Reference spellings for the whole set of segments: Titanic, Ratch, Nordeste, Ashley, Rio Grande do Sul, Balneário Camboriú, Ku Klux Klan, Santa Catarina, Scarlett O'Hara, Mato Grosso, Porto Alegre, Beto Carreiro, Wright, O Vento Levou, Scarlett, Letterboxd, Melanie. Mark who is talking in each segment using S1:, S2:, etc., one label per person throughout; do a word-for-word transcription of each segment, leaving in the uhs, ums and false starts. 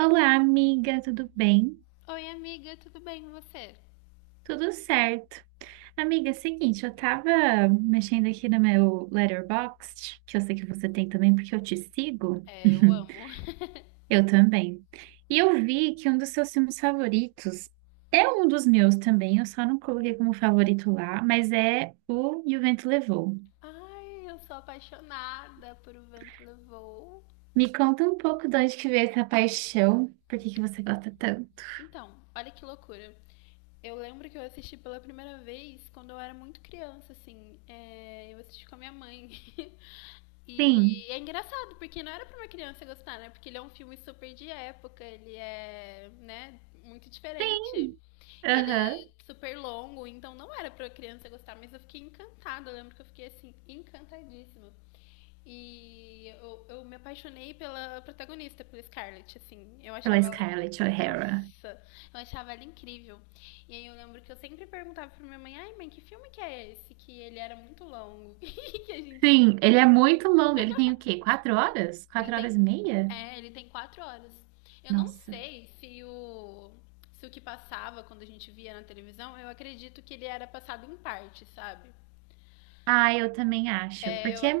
S1: Olá, amiga, tudo bem?
S2: Oi, amiga, tudo bem com você?
S1: Tudo certo. Amiga, é o seguinte, eu tava mexendo aqui no meu Letterboxd, que eu sei que você tem também, porque eu te sigo.
S2: É, eu amo.
S1: Eu também. E eu vi que um dos seus filmes favoritos é um dos meus também, eu só não coloquei como favorito lá, mas é o E o Vento Levou.
S2: Ai, eu sou apaixonada por O Vento Levou.
S1: Me conta um pouco de onde que veio essa paixão, por que que você gosta tanto?
S2: Então, olha que loucura. Eu lembro que eu assisti pela primeira vez quando eu era muito criança, assim. É, eu assisti com a minha mãe.
S1: Sim,
S2: E é engraçado, porque não era pra uma criança gostar, né? Porque ele é um filme super de época, ele é, né, muito diferente.
S1: sim,
S2: E ele é
S1: aham.
S2: super longo, então não era pra criança gostar, mas eu fiquei encantada. Eu lembro que eu fiquei, assim, encantadíssima. E eu, eu me apaixonei pela protagonista, pela Scarlett, assim. Eu
S1: Pela
S2: achava ela,
S1: Scarlett O'Hara.
S2: nossa, eu achava ela incrível. E aí eu lembro que eu sempre perguntava pra minha mãe: ai, mãe, que filme que é esse? Que ele era muito longo. Que a gente.
S1: Sim, ele é muito longo. Ele tem o quê? Quatro horas?
S2: Ele
S1: Quatro horas
S2: tem.
S1: e meia?
S2: É, ele tem quatro horas. Eu não
S1: Nossa.
S2: sei se o. Se o que passava quando a gente via na televisão, eu acredito que ele era passado em parte, sabe?
S1: Ah, eu também acho.
S2: É.
S1: Porque é-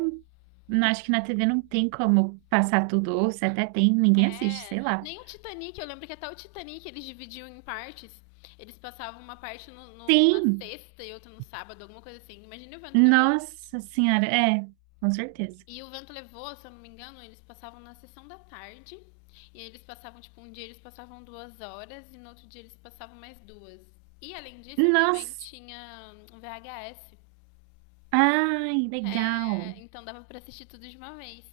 S1: não acho que na T V não tem como passar tudo, ou se até tem, ninguém assiste,
S2: É,
S1: sei lá.
S2: nem o Titanic, eu lembro que até o Titanic eles dividiam em partes. Eles passavam uma parte no, no- na
S1: Sim!
S2: sexta e outra no sábado, alguma coisa assim. Imagina O Vento Levou.
S1: Nossa Senhora, é, com certeza.
S2: E O Vento Levou, se eu não me engano, eles passavam na sessão da tarde. E eles passavam, tipo, um dia eles passavam duas horas e no outro dia eles passavam mais duas. E além disso, a minha mãe
S1: Nossa!
S2: tinha um V H S.
S1: Ai, legal!
S2: É, então dava pra assistir tudo de uma vez.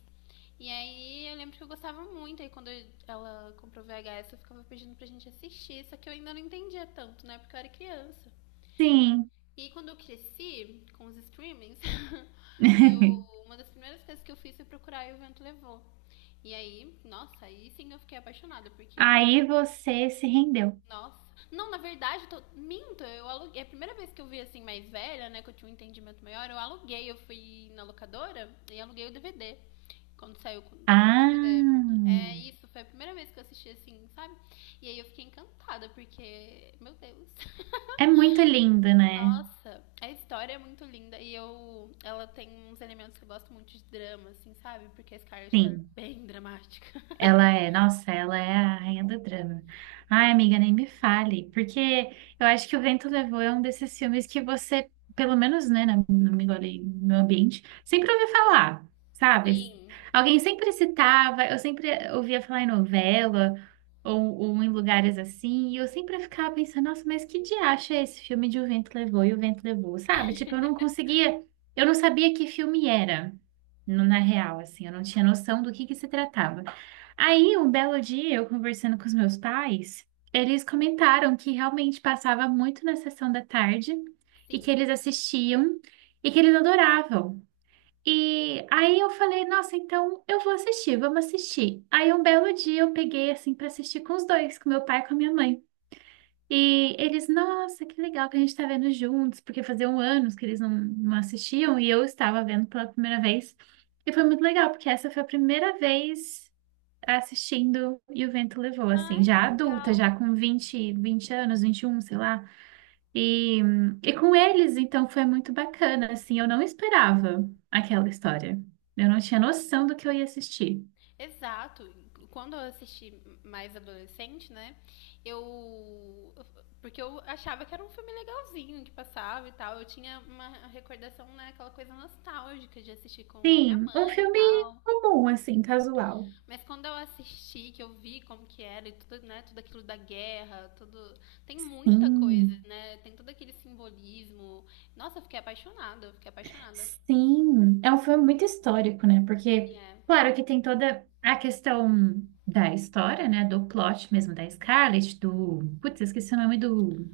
S2: E aí eu lembro que eu gostava muito. Aí quando eu- ela comprou V H S, eu ficava pedindo pra gente assistir. Só que eu ainda não entendia tanto, né? Porque eu era criança.
S1: Sim!
S2: E quando eu cresci com os streamings, eu, uma das primeiras coisas que eu fiz foi procurar E o Vento Levou. E aí, nossa, aí sim eu fiquei apaixonada, porque
S1: Aí você se rendeu.
S2: nossa. Não, na verdade, eu tô... minto, eu aluguei. É a primeira vez que eu vi assim, mais velha, né, que eu tinha um entendimento maior, eu aluguei, eu fui na locadora e aluguei o D V D. Quando saiu com o D V D.
S1: Ah!
S2: É isso, foi a primeira vez que eu assisti assim, sabe? E aí eu fiquei encantada, porque, meu Deus.
S1: É muito lindo, né?
S2: Nossa, a história é muito linda e eu, ela tem uns elementos que eu gosto muito de drama, assim, sabe? Porque a Scarlett ela é
S1: Sim.
S2: bem dramática.
S1: Ela é, nossa, ela é a rainha do drama. Ai, amiga, nem me fale, porque eu acho que O Vento Levou é um desses filmes que você, pelo menos, né, na- no meu, ali, no meu ambiente, sempre ouviu falar, sabe?
S2: Sim,
S1: Alguém sempre citava, eu sempre ouvia falar em novela ou, ou em lugares assim, e eu sempre ficava pensando, nossa, mas que diacho é esse filme de O Vento Levou e O Vento Levou, sabe? Tipo, eu não conseguia, eu não sabia que filme era, no- na real, assim, eu não tinha noção do que que se tratava. Aí, um belo dia, eu conversando com os meus pais, eles comentaram que realmente passava muito na sessão da tarde e
S2: sim.
S1: que eles assistiam e que eles adoravam. E aí eu falei, nossa, então eu vou assistir, vamos assistir. Aí um belo dia eu peguei assim para assistir com os dois, com meu pai e com a minha mãe. E eles, nossa, que legal que a gente tá vendo juntos, porque faziam anos que eles não, não assistiam e eu estava vendo pela primeira vez. E foi muito legal, porque essa foi a primeira vez tá assistindo E o Vento Levou, assim,
S2: Ai, que
S1: já adulta, já
S2: legal.
S1: com vinte vinte anos, vinte e um sei lá. E, e com eles, então, foi muito bacana, assim, eu não esperava aquela história. Eu não tinha noção do que eu ia assistir.
S2: Exato. Quando eu assisti mais adolescente, né? Eu. Porque eu achava que era um filme legalzinho que passava e tal. Eu tinha uma recordação, né? Aquela coisa nostálgica de assistir com a minha
S1: Sim, um
S2: mãe e
S1: filme
S2: tal.
S1: comum, assim, casual.
S2: Mas quando eu assisti, que eu vi como que era e tudo, né? Tudo aquilo da guerra, tudo. Tem muita coisa,
S1: Sim,
S2: né? Tem todo aquele simbolismo. Nossa, eu fiquei apaixonada, eu fiquei apaixonada.
S1: sim. É um filme muito histórico, né?
S2: Ele
S1: Porque,
S2: é.
S1: claro que tem toda a questão da história, né? Do plot mesmo da Scarlett, do... Putz, esqueci o nome do.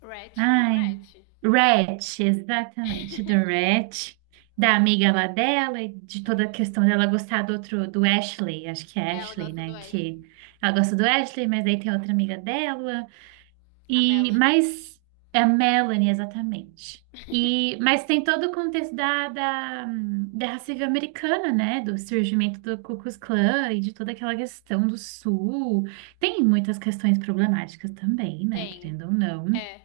S2: Ratch, não é
S1: Ai,
S2: Ratch?
S1: Ratch, exatamente, do Ratch, da amiga lá dela e de toda a questão dela gostar do outro, do Ashley, acho que é
S2: Ela
S1: Ashley,
S2: gosta do
S1: né?
S2: Ash.
S1: Que ela gosta do Ashley, mas aí tem outra amiga dela.
S2: A
S1: E,
S2: Melanie.
S1: mas é a Melanie, exatamente. E, mas tem todo o contexto da, da, hum, Guerra Civil Americana, né? Do surgimento do Ku Klux Klan e de toda aquela questão do Sul. Tem muitas questões problemáticas também, né?
S2: Tem.
S1: Querendo ou não.
S2: É.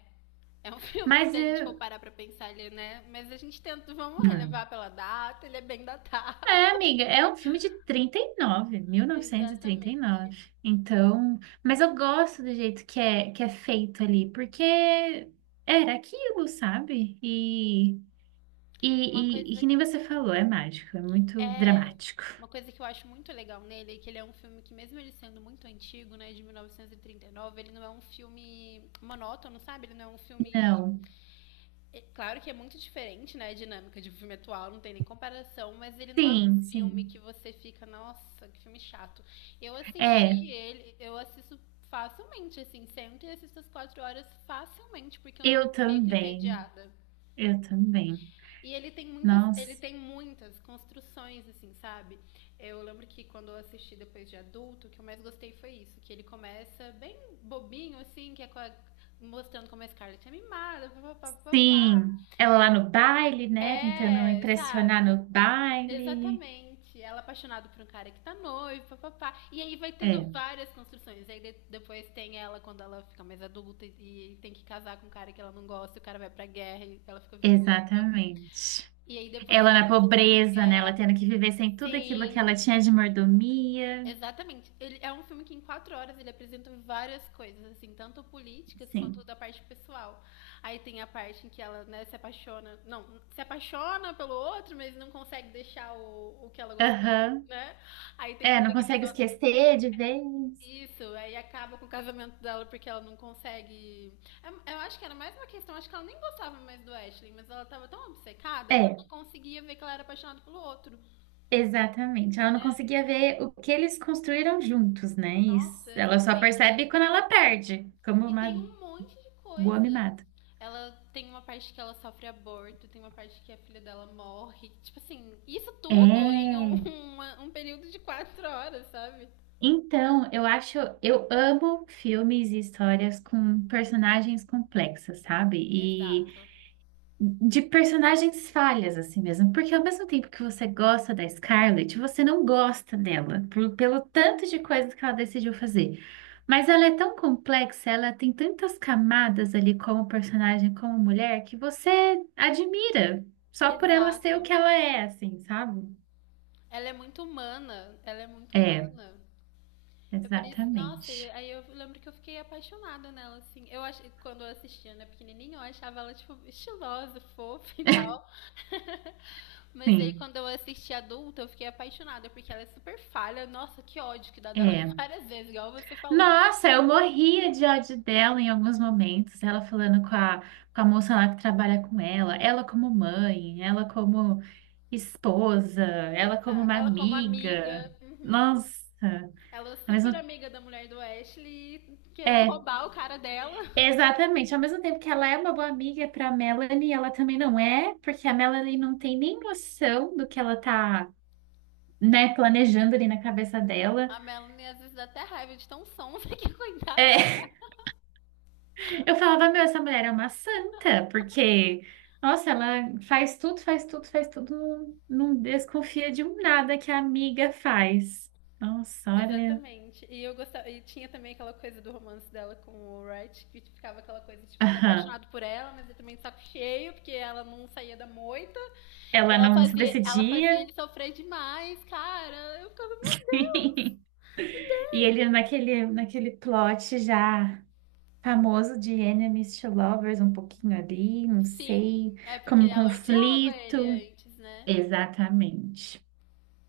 S2: É um filme que,
S1: Mas
S2: se a gente for
S1: eh,
S2: parar pra pensar ele, né? Mas a gente tenta, vamos
S1: É,
S2: relevar pela data, ele é bem datado.
S1: É, amiga, é um filme de trinta trinta e e nove, mil novecentos e trinta e
S2: Exatamente.
S1: nove. Então, mas eu gosto do jeito que é, que é feito ali, porque era aquilo, sabe? E,
S2: Uma
S1: e, e, e
S2: coisa
S1: que nem você falou, é mágico, é muito
S2: é.
S1: dramático.
S2: Uma coisa que eu acho muito legal nele é que ele é um filme que, mesmo ele sendo muito antigo, né, de mil novecentos e trinta e nove, ele não é um filme monótono, sabe? Ele não é um filme.
S1: Não.
S2: É claro que é muito diferente, né? A dinâmica de um filme atual, não tem nem comparação, mas ele não é um
S1: Sim,
S2: filme
S1: sim.
S2: que você fica, nossa, que filme chato. Eu
S1: É,
S2: assisti ele, eu assisto facilmente, assim, sempre assisto as quatro horas facilmente, porque eu não
S1: eu
S2: fico
S1: também.
S2: entediada.
S1: Eu também.
S2: E ele tem muitas, ele
S1: Nossa,
S2: tem muitas construções, assim, sabe? Eu lembro que quando eu assisti depois de adulto, o que eu mais gostei foi isso, que ele começa bem bobinho, assim, que é com a- mostrando como a Scarlett é mimada, papapá.
S1: sim. Ela lá no baile, né? Tentando
S2: É, sabe?
S1: impressionar no baile.
S2: Exatamente. Ela é apaixonada por um cara que tá noivo, papapá. E aí vai tendo
S1: É,
S2: várias construções. Aí de- depois tem ela quando ela fica mais adulta e e tem que casar com um cara que ela não gosta, e o cara vai pra guerra e ela fica viúva.
S1: exatamente.
S2: E aí depois
S1: Ela
S2: da
S1: na
S2: construção da
S1: pobreza, né? Ela
S2: guerra.
S1: tendo que viver sem tudo aquilo que ela
S2: Sim.
S1: tinha de mordomia.
S2: Exatamente. Ele é um filme que em quatro horas ele apresenta várias coisas, assim, tanto políticas quanto
S1: Sim.
S2: da parte pessoal. Aí tem a parte em que ela, né, se apaixona. Não, se apaixona pelo outro, mas não consegue deixar o, o que ela gostava,
S1: Aham.
S2: né? Aí tem
S1: É,
S2: todo
S1: não
S2: aquele
S1: consegue
S2: negócio.
S1: esquecer de vez.
S2: Isso, aí acaba com o casamento dela porque ela não consegue. É- Eu acho que era mais uma questão, acho que ela nem gostava mais do Ashley, mas ela tava tão obcecada que ela
S1: É,
S2: não conseguia ver que ela era apaixonada pelo outro.
S1: exatamente. Ela não conseguia ver o que eles construíram juntos, né?
S2: Nossa,
S1: Isso. Ela só
S2: exatamente.
S1: percebe quando ela perde, como
S2: E tem
S1: uma
S2: um monte de
S1: boa
S2: coisa.
S1: mimada.
S2: Ela tem uma parte que ela sofre aborto, tem uma parte que a filha dela morre. Tipo assim, isso tudo em
S1: É.
S2: um, uma- um período de quatro horas, sabe?
S1: Então, eu acho, eu amo filmes e histórias com personagens complexas, sabe?
S2: Exato.
S1: De personagens falhas, assim mesmo. Porque ao mesmo tempo que você gosta da Scarlett, você não gosta dela, por- pelo tanto de coisas que ela decidiu fazer. Mas ela é tão complexa, ela tem tantas camadas ali como personagem, como mulher, que você admira só por ela ser o
S2: Exato.
S1: que ela é, assim, sabe?
S2: Ela é muito humana. Ela é muito
S1: É,
S2: humana. É por isso, nossa, e
S1: exatamente.
S2: aí eu lembro que eu fiquei apaixonada nela, assim. Eu ach... quando eu assistia, né, pequenininha, eu achava ela, tipo, estilosa, fofa e tal. Mas aí
S1: Sim,
S2: quando eu assisti adulta, eu fiquei apaixonada, porque ela é super falha. Nossa, que ódio que dá dela
S1: é.
S2: várias vezes, igual você falou.
S1: Nossa, eu morria de ódio dela em alguns momentos. Ela falando com a, com a moça lá que trabalha com ela, ela como mãe, ela como esposa, ela como
S2: Exato.
S1: uma
S2: Ela como amiga.
S1: amiga.
S2: Uhum.
S1: Nossa,
S2: Ela é
S1: ao
S2: super
S1: mesmo,
S2: amiga da mulher do Ashley, querendo
S1: é,
S2: roubar o cara dela.
S1: exatamente. Ao mesmo tempo que ela é uma boa amiga para Melanie, ela também não é, porque a Melanie não tem nem noção do que ela tá, né, planejando ali na cabeça dela.
S2: A Melanie às vezes dá até raiva de tão sonsa que coitada.
S1: É. Eu falava, meu, essa mulher é uma santa, porque, nossa, ela faz tudo, faz tudo, faz tudo, não, não desconfia de um nada que a amiga faz. Nossa, olha.
S2: Exatamente. E eu gostava, e tinha também aquela coisa do romance dela com o Wright, que ficava aquela coisa, tipo, ele é
S1: Aham.
S2: apaixonado por ela, mas ele também de saco cheio, porque ela não saía da moita. E
S1: Ela
S2: ela
S1: não se
S2: fazia, ela fazia
S1: decidia.
S2: ele sofrer demais, cara. Eu ficava, meu Deus.
S1: E ele naquele, naquele plot já famoso de enemies to lovers, um pouquinho ali, não
S2: Sim,
S1: sei,
S2: é porque
S1: como um
S2: ela odiava
S1: conflito.
S2: ele antes, né?
S1: Exatamente.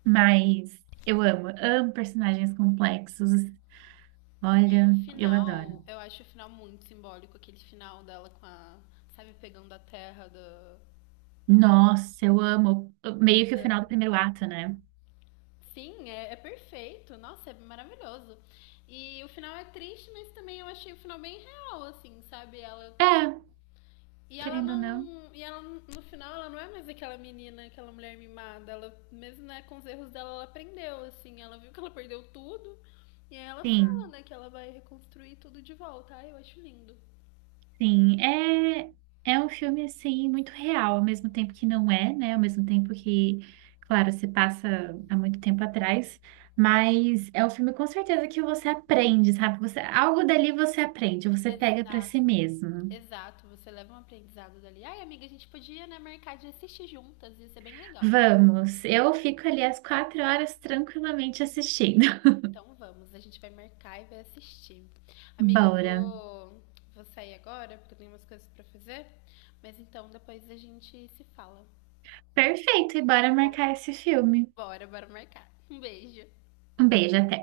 S1: Mas eu amo, amo personagens complexos.
S2: E
S1: Olha,
S2: o
S1: eu
S2: final,
S1: adoro.
S2: eu acho o final muito simbólico, aquele final dela com a, sabe, pegando a terra do.
S1: Nossa, eu amo. Meio que o final do primeiro ato, né?
S2: Sim, é, é perfeito. Nossa, é maravilhoso. E o final é triste, mas também eu achei o final bem real, assim, sabe? Ela
S1: É,
S2: e ela
S1: querendo ou não.
S2: não. E ela, no final, ela não é mais aquela menina, aquela mulher mimada. Ela, mesmo né, com os erros dela, ela aprendeu, assim. Ela viu que ela perdeu tudo. E aí ela fala,
S1: Sim,
S2: né, que ela vai reconstruir tudo de volta. Ai, eu acho lindo.
S1: sim. É, é um filme, assim, muito real, ao mesmo tempo que não é, né? Ao mesmo tempo que, claro, se passa há muito tempo atrás, mas é um filme com certeza que você aprende, sabe? Você, algo dali você aprende, você pega para si
S2: Exato.
S1: mesmo.
S2: Exato. Você leva um aprendizado dali. Ai, amiga, a gente podia, né, marcar de assistir juntas. Ia ser bem legal.
S1: Vamos, eu fico ali às quatro horas tranquilamente assistindo.
S2: Então vamos, a gente vai marcar e vai assistir. Amiga, eu
S1: Bora.
S2: vou, vou sair agora, porque eu tenho umas coisas pra fazer. Mas então depois a gente se fala, tá
S1: Perfeito, e bora
S2: bom?
S1: marcar esse filme.
S2: Bora, bora marcar. Um beijo.
S1: Um beijo, até.